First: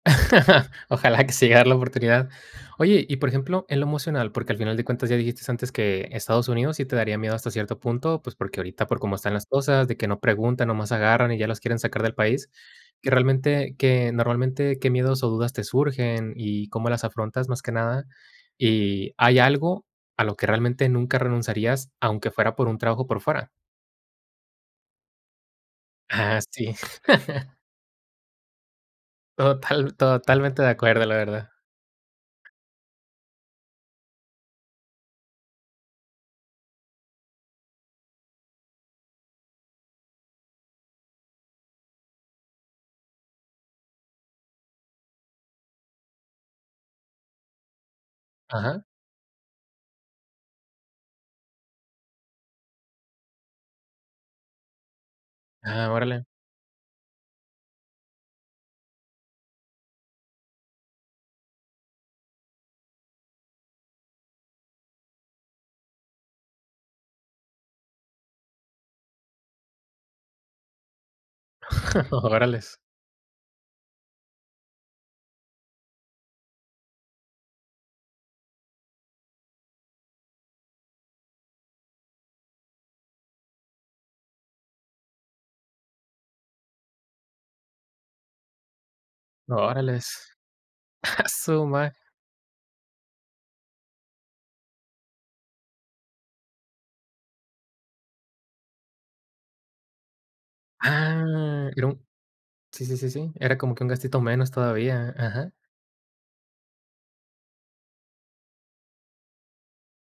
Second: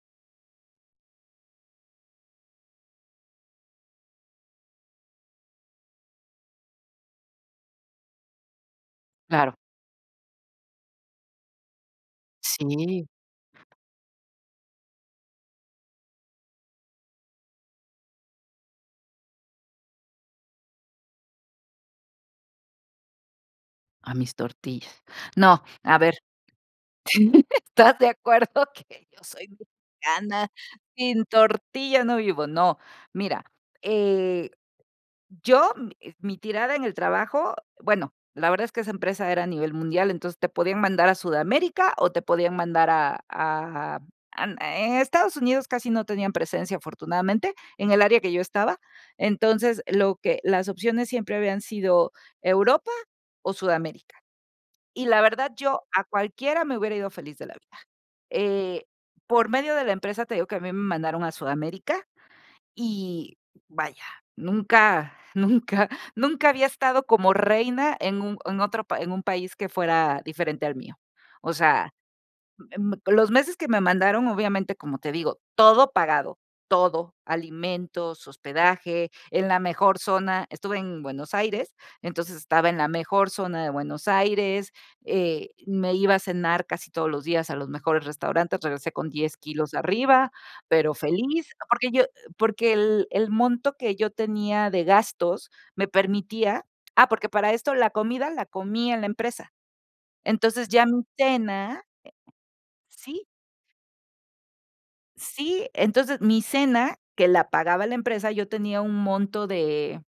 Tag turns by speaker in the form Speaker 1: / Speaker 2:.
Speaker 1: Ojalá, que se llegue a dar la oportunidad. Oye, y por ejemplo, en lo emocional, porque, al final de cuentas ya dijiste antes, que Estados Unidos sí te daría miedo hasta cierto punto, pues, porque, ahorita por cómo están las
Speaker 2: Claro.
Speaker 1: cosas, de que no preguntan, nomás agarran, y ya los quieren sacar del país.
Speaker 2: Sí.
Speaker 1: Que realmente que normalmente, ¿qué miedos, o, dudas te surgen, y cómo las afrontas más que nada? Y hay algo, ¿a lo que realmente nunca renunciarías, aunque fuera, por un trabajo por fuera?
Speaker 2: A mis tortillas. No, a ver,
Speaker 1: Ah, sí.
Speaker 2: estás de acuerdo, que yo soy
Speaker 1: Total
Speaker 2: mexicana,
Speaker 1: totalmente de acuerdo, la
Speaker 2: sin
Speaker 1: verdad.
Speaker 2: tortilla no vivo. No, mira, eh, yo, mi tirada en el trabajo, bueno, la verdad, es que esa empresa era a nivel mundial, entonces, te podían mandar a Sudamérica, o, te podían mandar a a an en Estados Unidos, casi no tenían presencia afortunadamente, en el área que yo estaba.
Speaker 1: Ajá.
Speaker 2: Entonces, lo que las opciones siempre habían sido Europa, o, Sudamérica. Y la verdad, yo
Speaker 1: Ah,
Speaker 2: a
Speaker 1: órale.
Speaker 2: cualquiera me hubiera ido feliz de la vida, eh, por medio de la empresa, te digo, que a mí me mandaron a Sudamérica, y vaya, nunca, nunca, nunca, había estado como reina, en un en otro pa en un país que fuera diferente al mío. O sea
Speaker 1: Órales.
Speaker 2: mm, los meses que me mandaron, obviamente, como te digo, todo pagado, todo, alimentos, hospedaje, en la mejor zona. Estuve en Buenos Aires, entonces estaba, en la mejor zona de Buenos Aires, eh, me iba a cenar casi todos los días, a los mejores restaurantes, regresé con 10 kilos arriba,
Speaker 1: Órales,
Speaker 2: pero
Speaker 1: a
Speaker 2: feliz,
Speaker 1: su
Speaker 2: porque
Speaker 1: mae
Speaker 2: yo porque el el monto, que yo tenía de gastos, me permitía ah, porque, para esto la comida, la comí en la empresa. Entonces, ya mi
Speaker 1: Ah,
Speaker 2: cena
Speaker 1: era un sí, sí, sí,
Speaker 2: Sí.
Speaker 1: sí, era como, que un gastito menos todavía ajá.
Speaker 2: Sí, entonces, mi cena, que la pagaba la empresa, yo tenía un monto de